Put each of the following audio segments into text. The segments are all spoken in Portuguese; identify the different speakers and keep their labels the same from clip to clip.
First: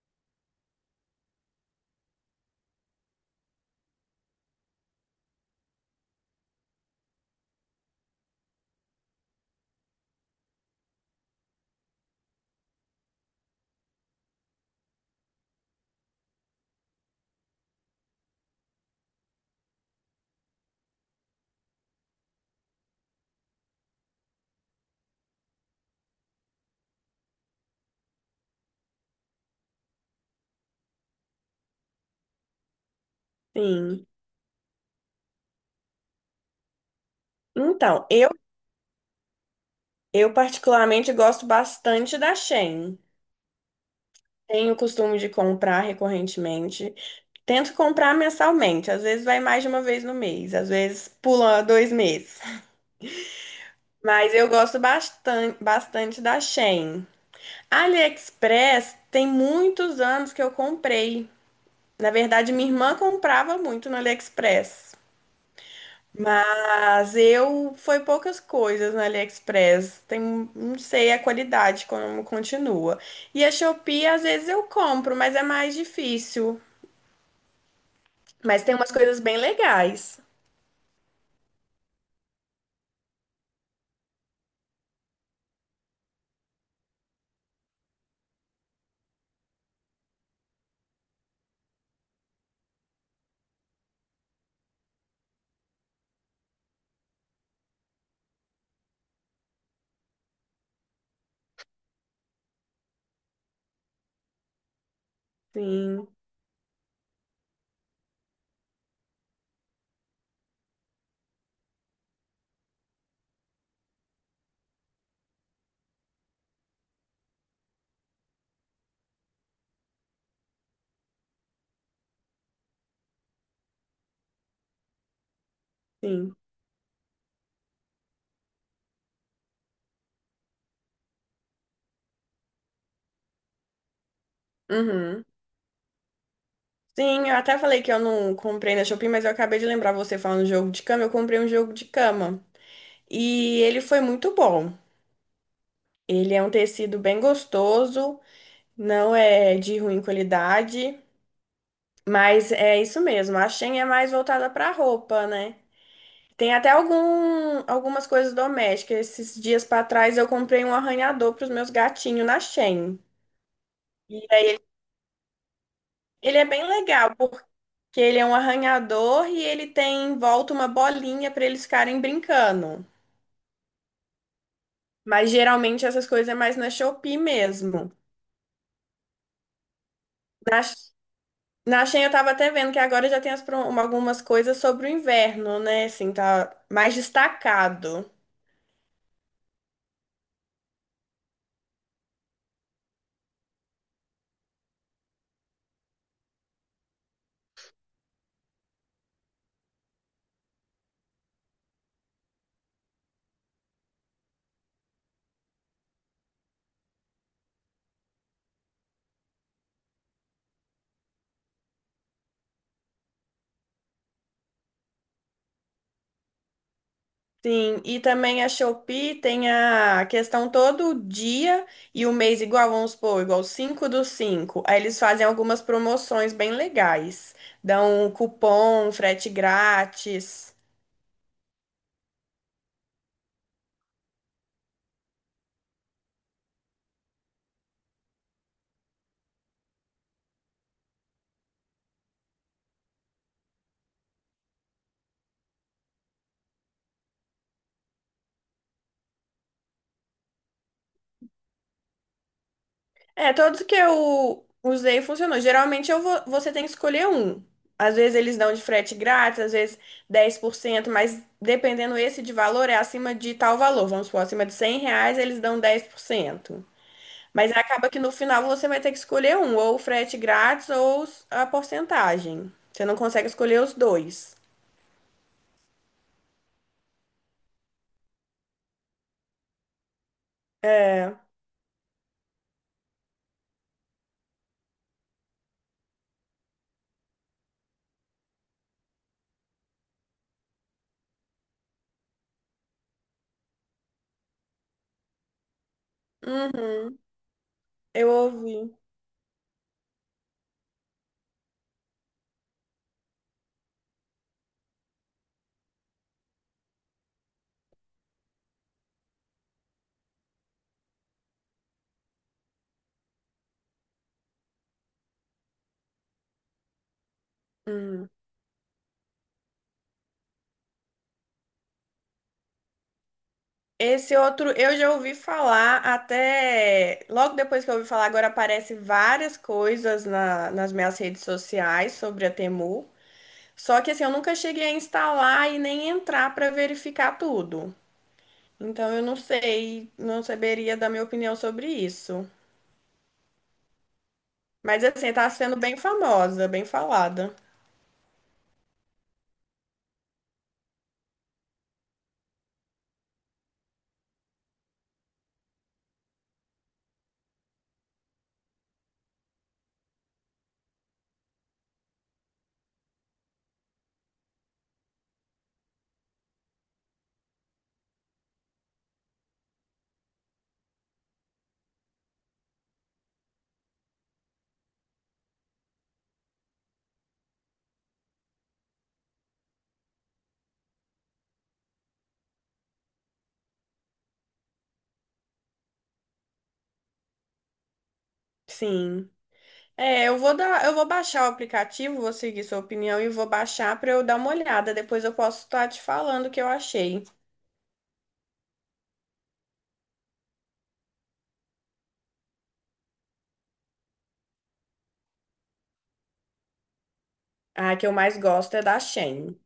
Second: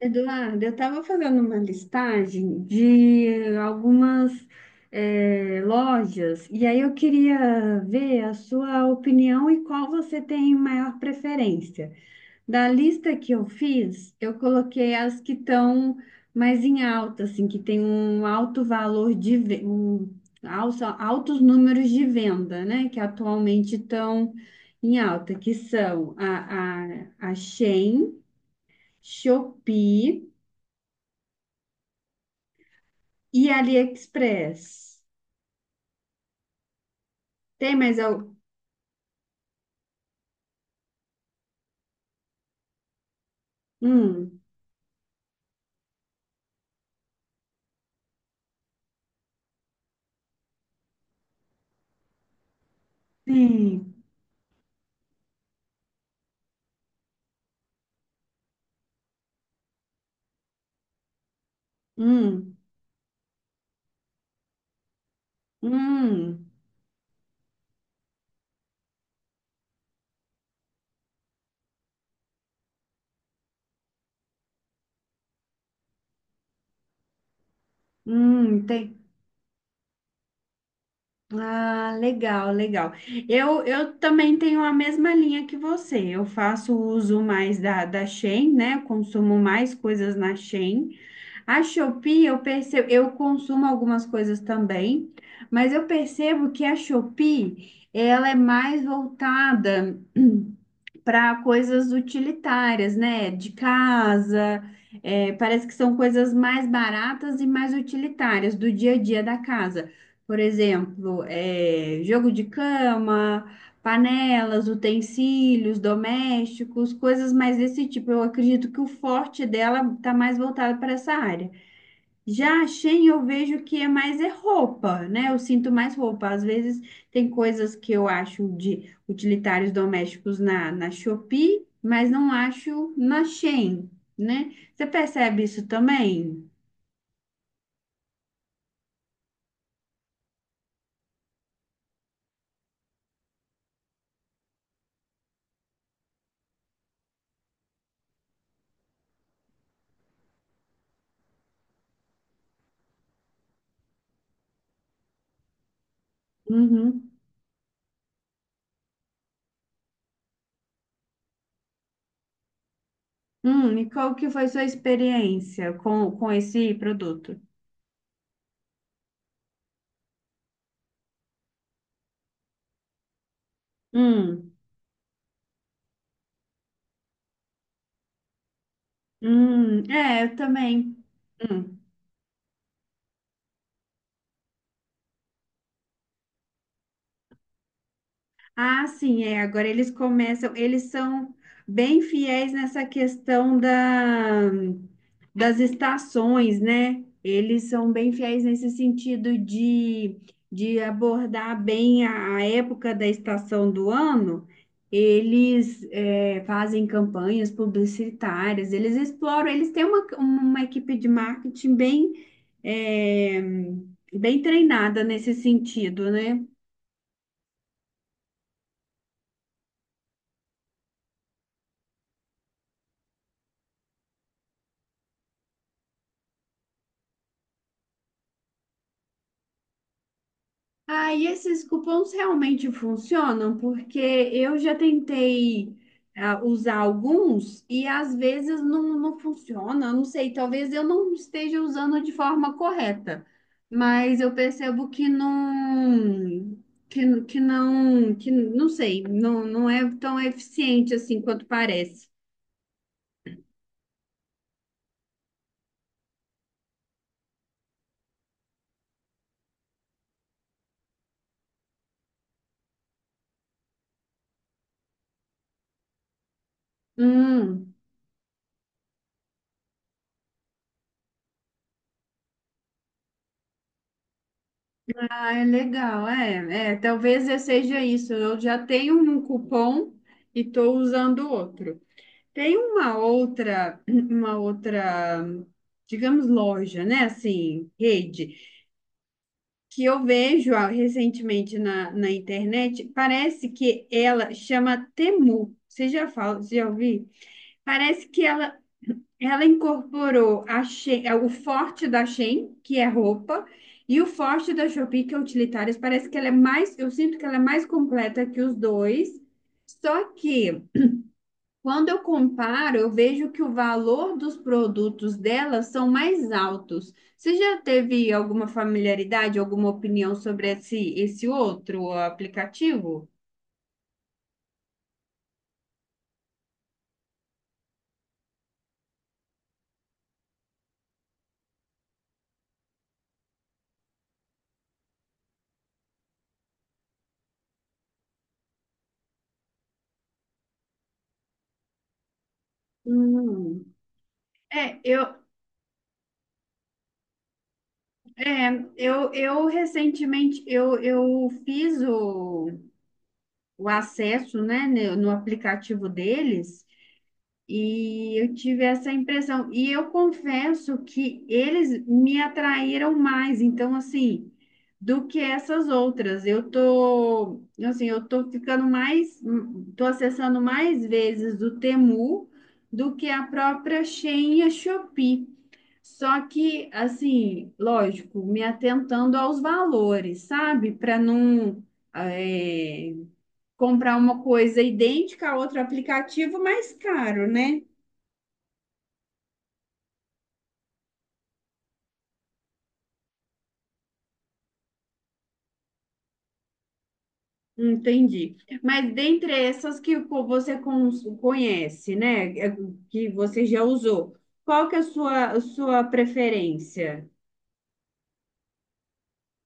Speaker 1: Eduardo, eu estava fazendo uma listagem de algumas lojas e aí eu queria ver a sua opinião e qual você tem maior preferência. Da lista que eu fiz, eu coloquei as que estão mais em alta, assim, que tem um alto valor de ve- um, alça- altos números de venda, né? Que atualmente estão em alta, que são a Shein, Shopee. E
Speaker 2: Sim.
Speaker 1: AliExpress? Tem mais
Speaker 2: Então, eu,
Speaker 1: algum?
Speaker 2: eu particularmente gosto bastante da Shein.
Speaker 1: Hum,
Speaker 2: Tenho o costume de comprar recorrentemente. Tento comprar mensalmente, às vezes vai mais de uma vez no mês, às vezes pula dois meses.
Speaker 1: sim.
Speaker 2: Mas eu gosto bastante, bastante da Shein. AliExpress tem muitos anos que eu comprei. Na verdade,
Speaker 1: Hum,
Speaker 2: minha irmã comprava muito no AliExpress.
Speaker 1: hum,
Speaker 2: Mas eu foi poucas coisas no AliExpress. Tem, não sei a qualidade como continua. E a Shopee às vezes eu compro, mas é mais difícil. Mas tem
Speaker 1: tem.
Speaker 2: umas coisas bem legais.
Speaker 1: Ah, legal, legal. Eu também tenho a mesma linha que você. Eu faço uso mais da Shein, né? Consumo mais coisas na Shein. A Shopee, eu percebo, eu consumo algumas coisas também, mas eu percebo que a Shopee, ela é mais voltada para coisas utilitárias, né? De casa, é, parece que são
Speaker 2: Sim,
Speaker 1: coisas mais baratas e mais utilitárias do dia a dia da casa. Por exemplo, é, jogo de cama, panelas, utensílios domésticos, coisas mais desse tipo. Eu acredito que o forte dela está mais voltado para essa área. Já a Shein eu vejo que é mais é roupa, né? Eu sinto mais roupa.
Speaker 2: sim.
Speaker 1: Às vezes tem coisas que eu acho de utilitários domésticos na Shopee, mas não acho na Shein, né? Você
Speaker 2: Uhum.
Speaker 1: percebe isso também?
Speaker 2: Sim, eu até falei que eu não comprei na Shopee, mas eu acabei de lembrar você falando jogo de cama. Eu comprei um jogo de cama e ele foi muito bom. Ele é um tecido bem gostoso, não é de ruim qualidade. Mas é isso mesmo, a Shein é mais voltada para roupa, né? Tem até
Speaker 1: Uhum.
Speaker 2: algumas coisas domésticas. Esses dias para trás eu comprei um arranhador para os meus gatinhos na Shein.
Speaker 1: E qual
Speaker 2: E
Speaker 1: que foi sua experiência com
Speaker 2: ele é bem
Speaker 1: esse
Speaker 2: legal, porque
Speaker 1: produto?
Speaker 2: ele é um arranhador e ele tem em volta uma bolinha para eles ficarem brincando.
Speaker 1: Hum,
Speaker 2: Mas geralmente essas coisas é mais na Shopee mesmo.
Speaker 1: é, eu
Speaker 2: Na,
Speaker 1: também. Hum.
Speaker 2: na Shein eu tava até vendo que agora já tem as algumas coisas sobre o inverno, né? Assim, tá mais destacado.
Speaker 1: Ah, sim, é. Agora eles começam, eles são bem fiéis nessa questão das estações, né? Eles são bem fiéis nesse sentido de abordar bem a época da estação do ano. Eles é, fazem campanhas publicitárias, eles exploram, eles têm uma equipe de marketing bem, é, bem treinada nesse sentido, né?
Speaker 2: Sim, e também a Shopee tem a questão todo dia e o mês igual, vamos supor, igual 5 do cinco. Aí eles fazem algumas promoções bem legais. Dão um cupom, frete grátis.
Speaker 1: Ah, e esses cupons realmente funcionam? Porque eu já tentei usar alguns e às vezes não, não funciona. Eu não sei, talvez eu não esteja usando de forma correta, mas eu percebo que não, que não, que não sei, não, não é tão eficiente assim quanto parece.
Speaker 2: É, todos que eu usei funcionou. Geralmente você tem que escolher um. Às vezes eles dão de frete grátis, às vezes 10%. Mas dependendo esse de valor, é acima de tal valor. Vamos supor, acima de R$ 100 eles dão 10%. Mas
Speaker 1: Hum,
Speaker 2: acaba que no final você vai ter que escolher um, ou o frete grátis ou a porcentagem. Você não consegue escolher os dois.
Speaker 1: ah, é legal, é, é, talvez eu seja isso. Eu já tenho um cupom e estou
Speaker 2: É.
Speaker 1: usando outro. Tem uma outra, digamos, loja, né? Assim, rede, que eu vejo recentemente na internet, parece que ela chama Temu. Você já fala, você já
Speaker 2: Uhum.
Speaker 1: ouviu? Parece
Speaker 2: Eu
Speaker 1: que
Speaker 2: ouvi.
Speaker 1: ela incorporou a é, o forte da Shein, que é roupa, e o forte da Shopee, que é utilitários. Parece que ela é mais, eu sinto que ela é mais completa que os dois. Só que quando eu comparo, eu vejo que o valor dos produtos delas são mais altos. Você já
Speaker 2: Hum.
Speaker 1: teve alguma familiaridade, alguma opinião sobre esse outro aplicativo?
Speaker 2: Esse outro eu já ouvi falar até. Logo depois que eu ouvi falar, agora aparece várias coisas nas minhas redes sociais sobre a Temu. Só que assim, eu nunca cheguei a instalar e nem entrar para verificar tudo. Então eu não sei, não saberia dar minha opinião sobre isso.
Speaker 1: Hum. É,
Speaker 2: Mas
Speaker 1: eu,
Speaker 2: assim, tá sendo bem famosa, bem falada.
Speaker 1: é, eu recentemente eu fiz o acesso, né, no aplicativo deles. E eu tive essa impressão. E eu confesso que eles me atraíram mais, então, assim, do que essas outras. Eu tô, assim, eu tô ficando mais, tô acessando mais vezes o Temu do que a própria Shein e a Shopee. Só que, assim, lógico, me atentando aos valores, sabe? Para não, eh, comprar uma coisa idêntica a outro aplicativo mais caro, né?
Speaker 2: Sim. É, eu vou baixar o aplicativo, vou seguir sua opinião e vou baixar pra eu dar uma olhada. Depois eu posso estar te falando o que eu achei.
Speaker 1: Entendi. Mas dentre essas que conhece, né, é, que você já usou, qual que é a sua preferência?
Speaker 2: A que eu mais gosto é da Shein.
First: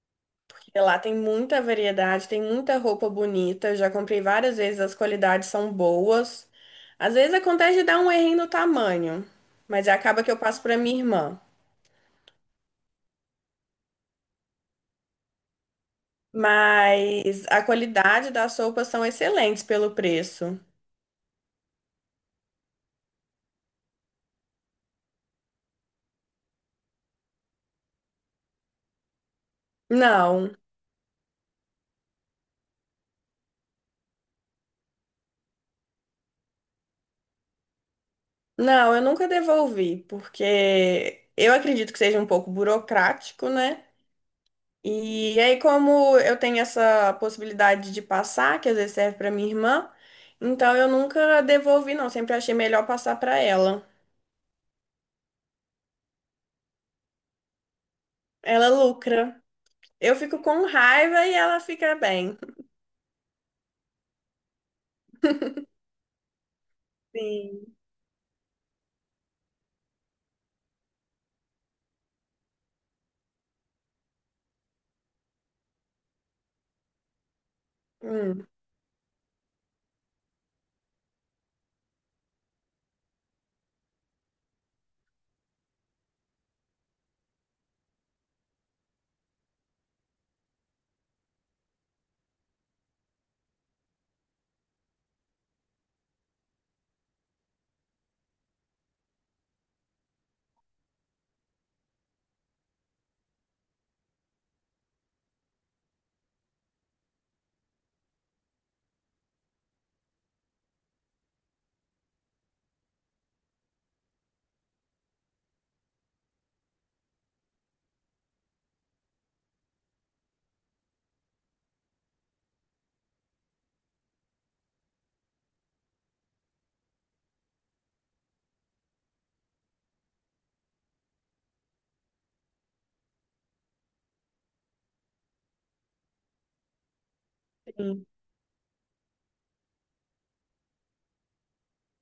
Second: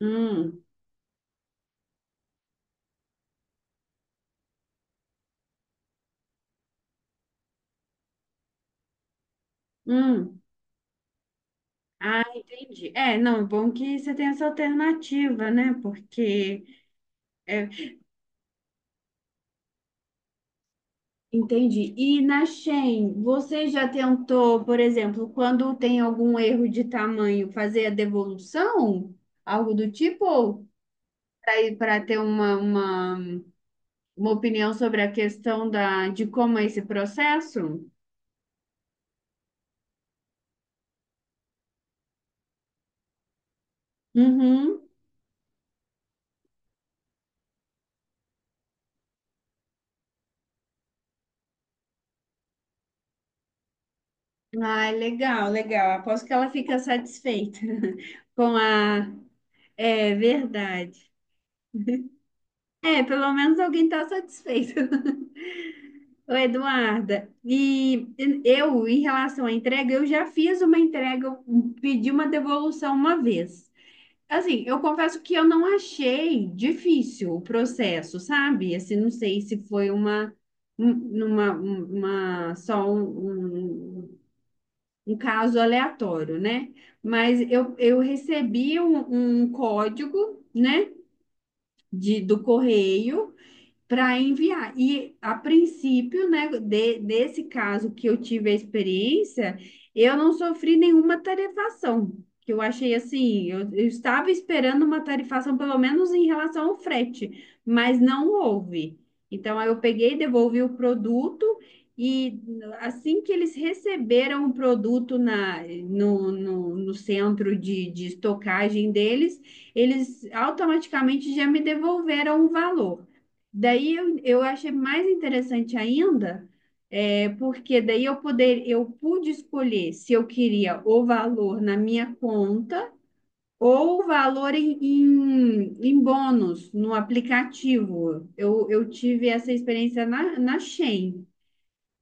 Speaker 1: Hum,
Speaker 2: E lá tem muita variedade, tem muita roupa bonita. Eu já comprei várias vezes, as qualidades são boas. Às vezes acontece de dar um errinho no tamanho, mas é, acaba que eu
Speaker 1: hum.
Speaker 2: passo pra minha irmã.
Speaker 1: Ah, entendi. É, não, bom que você tem essa alternativa, né? Porque
Speaker 2: Mas a
Speaker 1: é,
Speaker 2: qualidade das roupas são excelentes pelo preço.
Speaker 1: entendi. E na Shein, você já tentou, por exemplo, quando tem algum erro de tamanho, fazer a devolução? Algo do
Speaker 2: Não.
Speaker 1: tipo? Para ter uma opinião sobre a questão de como é esse processo?
Speaker 2: Não, eu nunca devolvi, porque eu acredito que seja um pouco burocrático, né?
Speaker 1: Uhum.
Speaker 2: E aí, como eu tenho essa possibilidade de passar, que às vezes serve para minha irmã, então eu nunca devolvi, não. Sempre achei melhor passar para ela.
Speaker 1: Ai, legal, legal. Aposto que ela fica satisfeita com
Speaker 2: Ela
Speaker 1: a.
Speaker 2: lucra.
Speaker 1: É
Speaker 2: Eu fico com
Speaker 1: verdade.
Speaker 2: raiva e ela fica bem.
Speaker 1: É, pelo menos alguém está satisfeito. Ô, Eduarda,
Speaker 2: Sim.
Speaker 1: e eu, em relação à entrega, eu já fiz uma entrega, eu pedi uma devolução uma vez. Assim, eu confesso que eu não achei difícil o processo,
Speaker 2: Hum,
Speaker 1: sabe? Assim, não sei se foi uma, um- uma só um, um, um caso aleatório, né? Mas eu recebi um código, né, de, do correio para enviar. E a princípio, né, desse caso que eu tive a experiência, eu não sofri nenhuma tarifação. Que eu achei assim, eu estava esperando uma tarifação, pelo menos em relação ao frete, mas não houve. Então, aí eu peguei, devolvi o produto e assim que eles receberam o produto na, no, no, no centro de estocagem deles, eles automaticamente já me devolveram o valor. Daí eu achei mais interessante ainda, é, porque daí eu pude escolher se eu queria o valor na minha conta ou o valor em bônus no
Speaker 2: sim.
Speaker 1: aplicativo. Eu tive essa experiência na Shein.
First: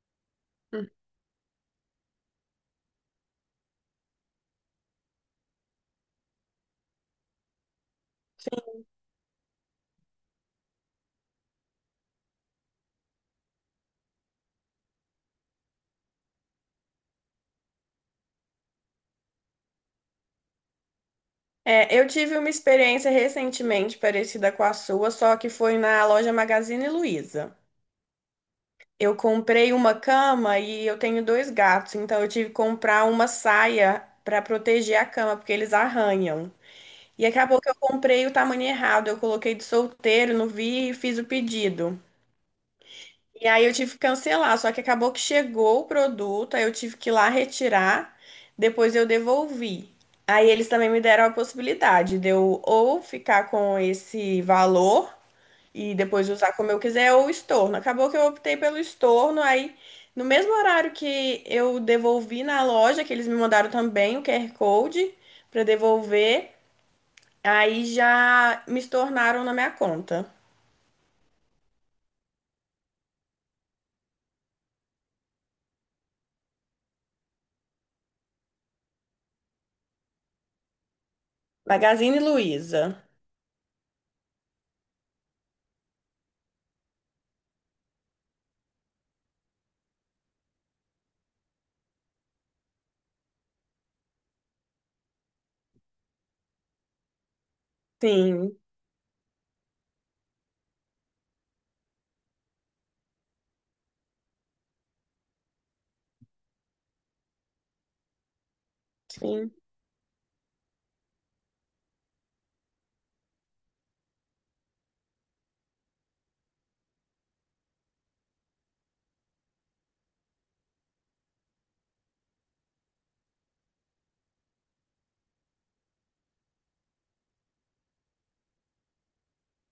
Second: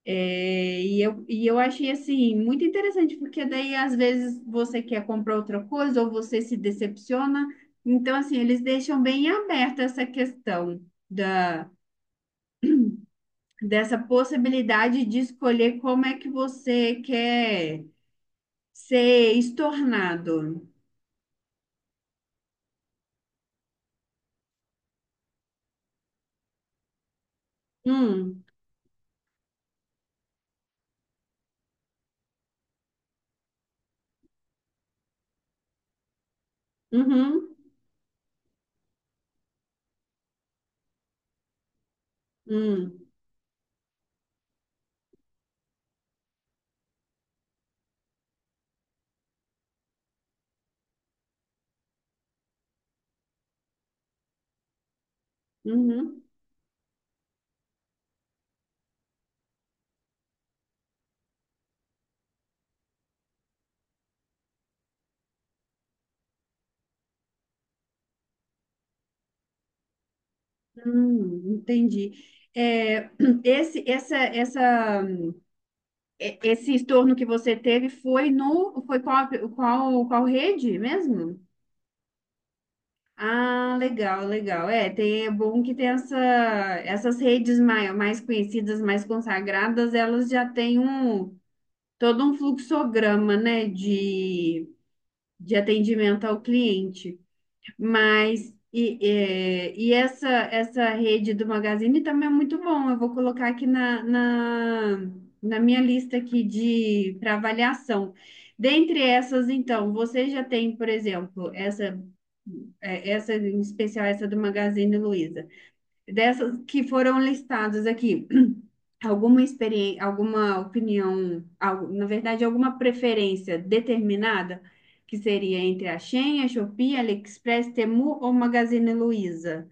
Speaker 2: Hum.
Speaker 1: E eu achei assim muito interessante, porque daí às vezes você quer comprar outra coisa ou você se decepciona. Então, assim, eles deixam bem aberta essa questão da dessa possibilidade de escolher como é que você quer ser estornado.
Speaker 2: É, eu tive uma experiência recentemente parecida com a sua, só que foi na loja Magazine Luiza.
Speaker 1: Hum,
Speaker 2: Eu comprei uma cama e eu tenho dois gatos, então eu tive que comprar uma saia para proteger a cama, porque eles arranham. E
Speaker 1: uhum,
Speaker 2: acabou que eu comprei o tamanho errado, eu coloquei de solteiro, não vi e fiz o pedido.
Speaker 1: hum,
Speaker 2: E aí eu tive que cancelar, só que acabou que chegou o produto, aí eu tive que ir lá retirar, depois eu devolvi. Aí eles também me deram a possibilidade de eu ou ficar com esse valor e
Speaker 1: uhum,
Speaker 2: depois usar como eu quiser, ou estorno. Acabou que eu optei pelo estorno, aí no mesmo horário que eu devolvi na loja, que eles me mandaram também o QR Code para devolver, aí já me estornaram na minha conta.
Speaker 1: entendi. É, esse, essa, e- esse estorno que você teve foi no, foi qual, qual, qual rede mesmo?
Speaker 2: Magazine Luiza.
Speaker 1: Ah, legal, legal. É, tem, é bom que tem essas redes mais, mais conhecidas, mais consagradas, elas já têm um, todo um fluxograma, né, de atendimento ao cliente. Mas
Speaker 2: Sim,
Speaker 1: e, é, e essa rede do Magazine também é muito bom. Eu vou colocar aqui na minha lista aqui de para avaliação. Dentre essas,
Speaker 2: sim.
Speaker 1: então, você já tem, por exemplo, essa em especial essa do Magazine Luiza. Dessas que foram listadas aqui, alguma experiência, alguma opinião, na verdade, alguma preferência determinada, que seria entre a Shein, a Shopee, AliExpress, Temu ou Magazine Luiza?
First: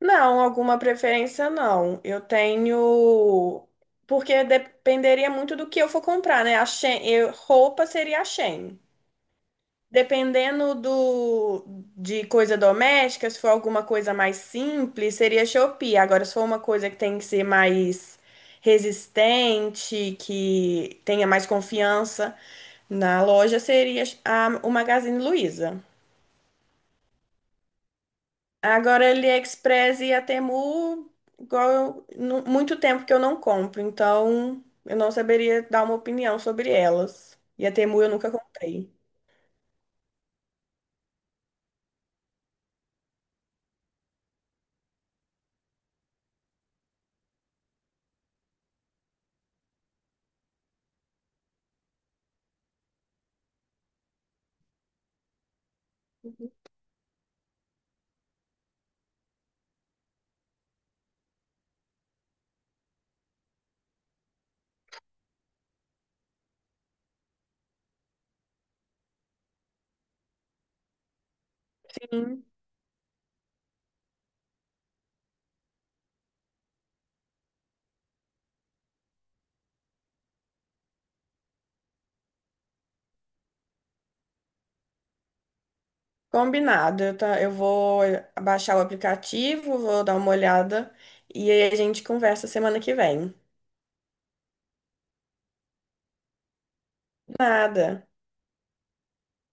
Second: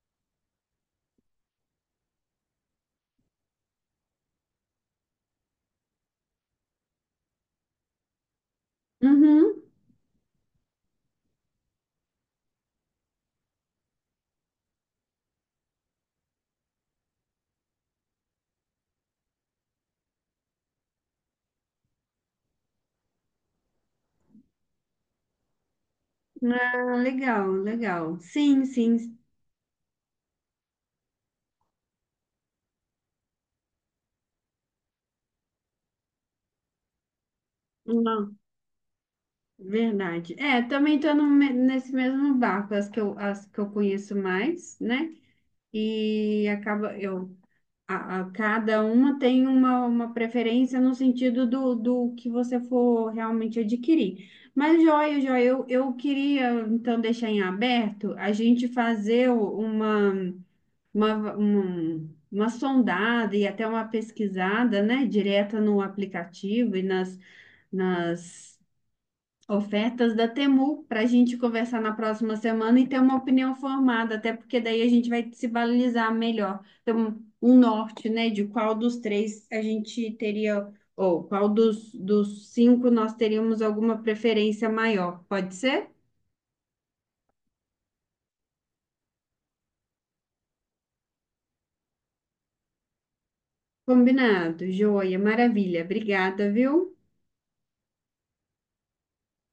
Speaker 2: Não, alguma preferência não. Eu tenho. Porque dependeria muito do que eu for comprar, né? Roupa seria a Shein.
Speaker 1: Uhum.
Speaker 2: Dependendo de coisa doméstica, se for alguma coisa mais simples, seria Shopee. Agora, se for uma coisa que tem que ser mais resistente, que tenha mais confiança na loja, seria o Magazine Luiza.
Speaker 1: Ah, legal, legal. Sim,
Speaker 2: Agora,
Speaker 1: sim.
Speaker 2: AliExpress e a Temu, igual eu, muito tempo que eu não compro, então eu não saberia dar uma opinião sobre elas. E a Temu eu nunca
Speaker 1: Não,
Speaker 2: comprei.
Speaker 1: verdade. É, também estou nesse mesmo barco, as que eu conheço mais, né? E acaba eu cada uma tem uma preferência no sentido do que você for realmente adquirir. Mas, joia, joia, eu queria então deixar em aberto a gente fazer uma sondada e até uma pesquisada, né, direta no aplicativo nas Ofertas da Temu para a gente conversar na próxima semana e ter uma opinião formada, até porque daí a gente vai se balizar melhor, ter um norte, né, de qual dos três a gente teria, ou qual dos cinco nós teríamos alguma preferência maior. Pode ser?
Speaker 2: Combinado, eu vou baixar o aplicativo, vou dar uma olhada e aí a gente conversa semana que vem.
Speaker 1: Combinado, joia, maravilha. Obrigada, viu?
Speaker 2: Nada.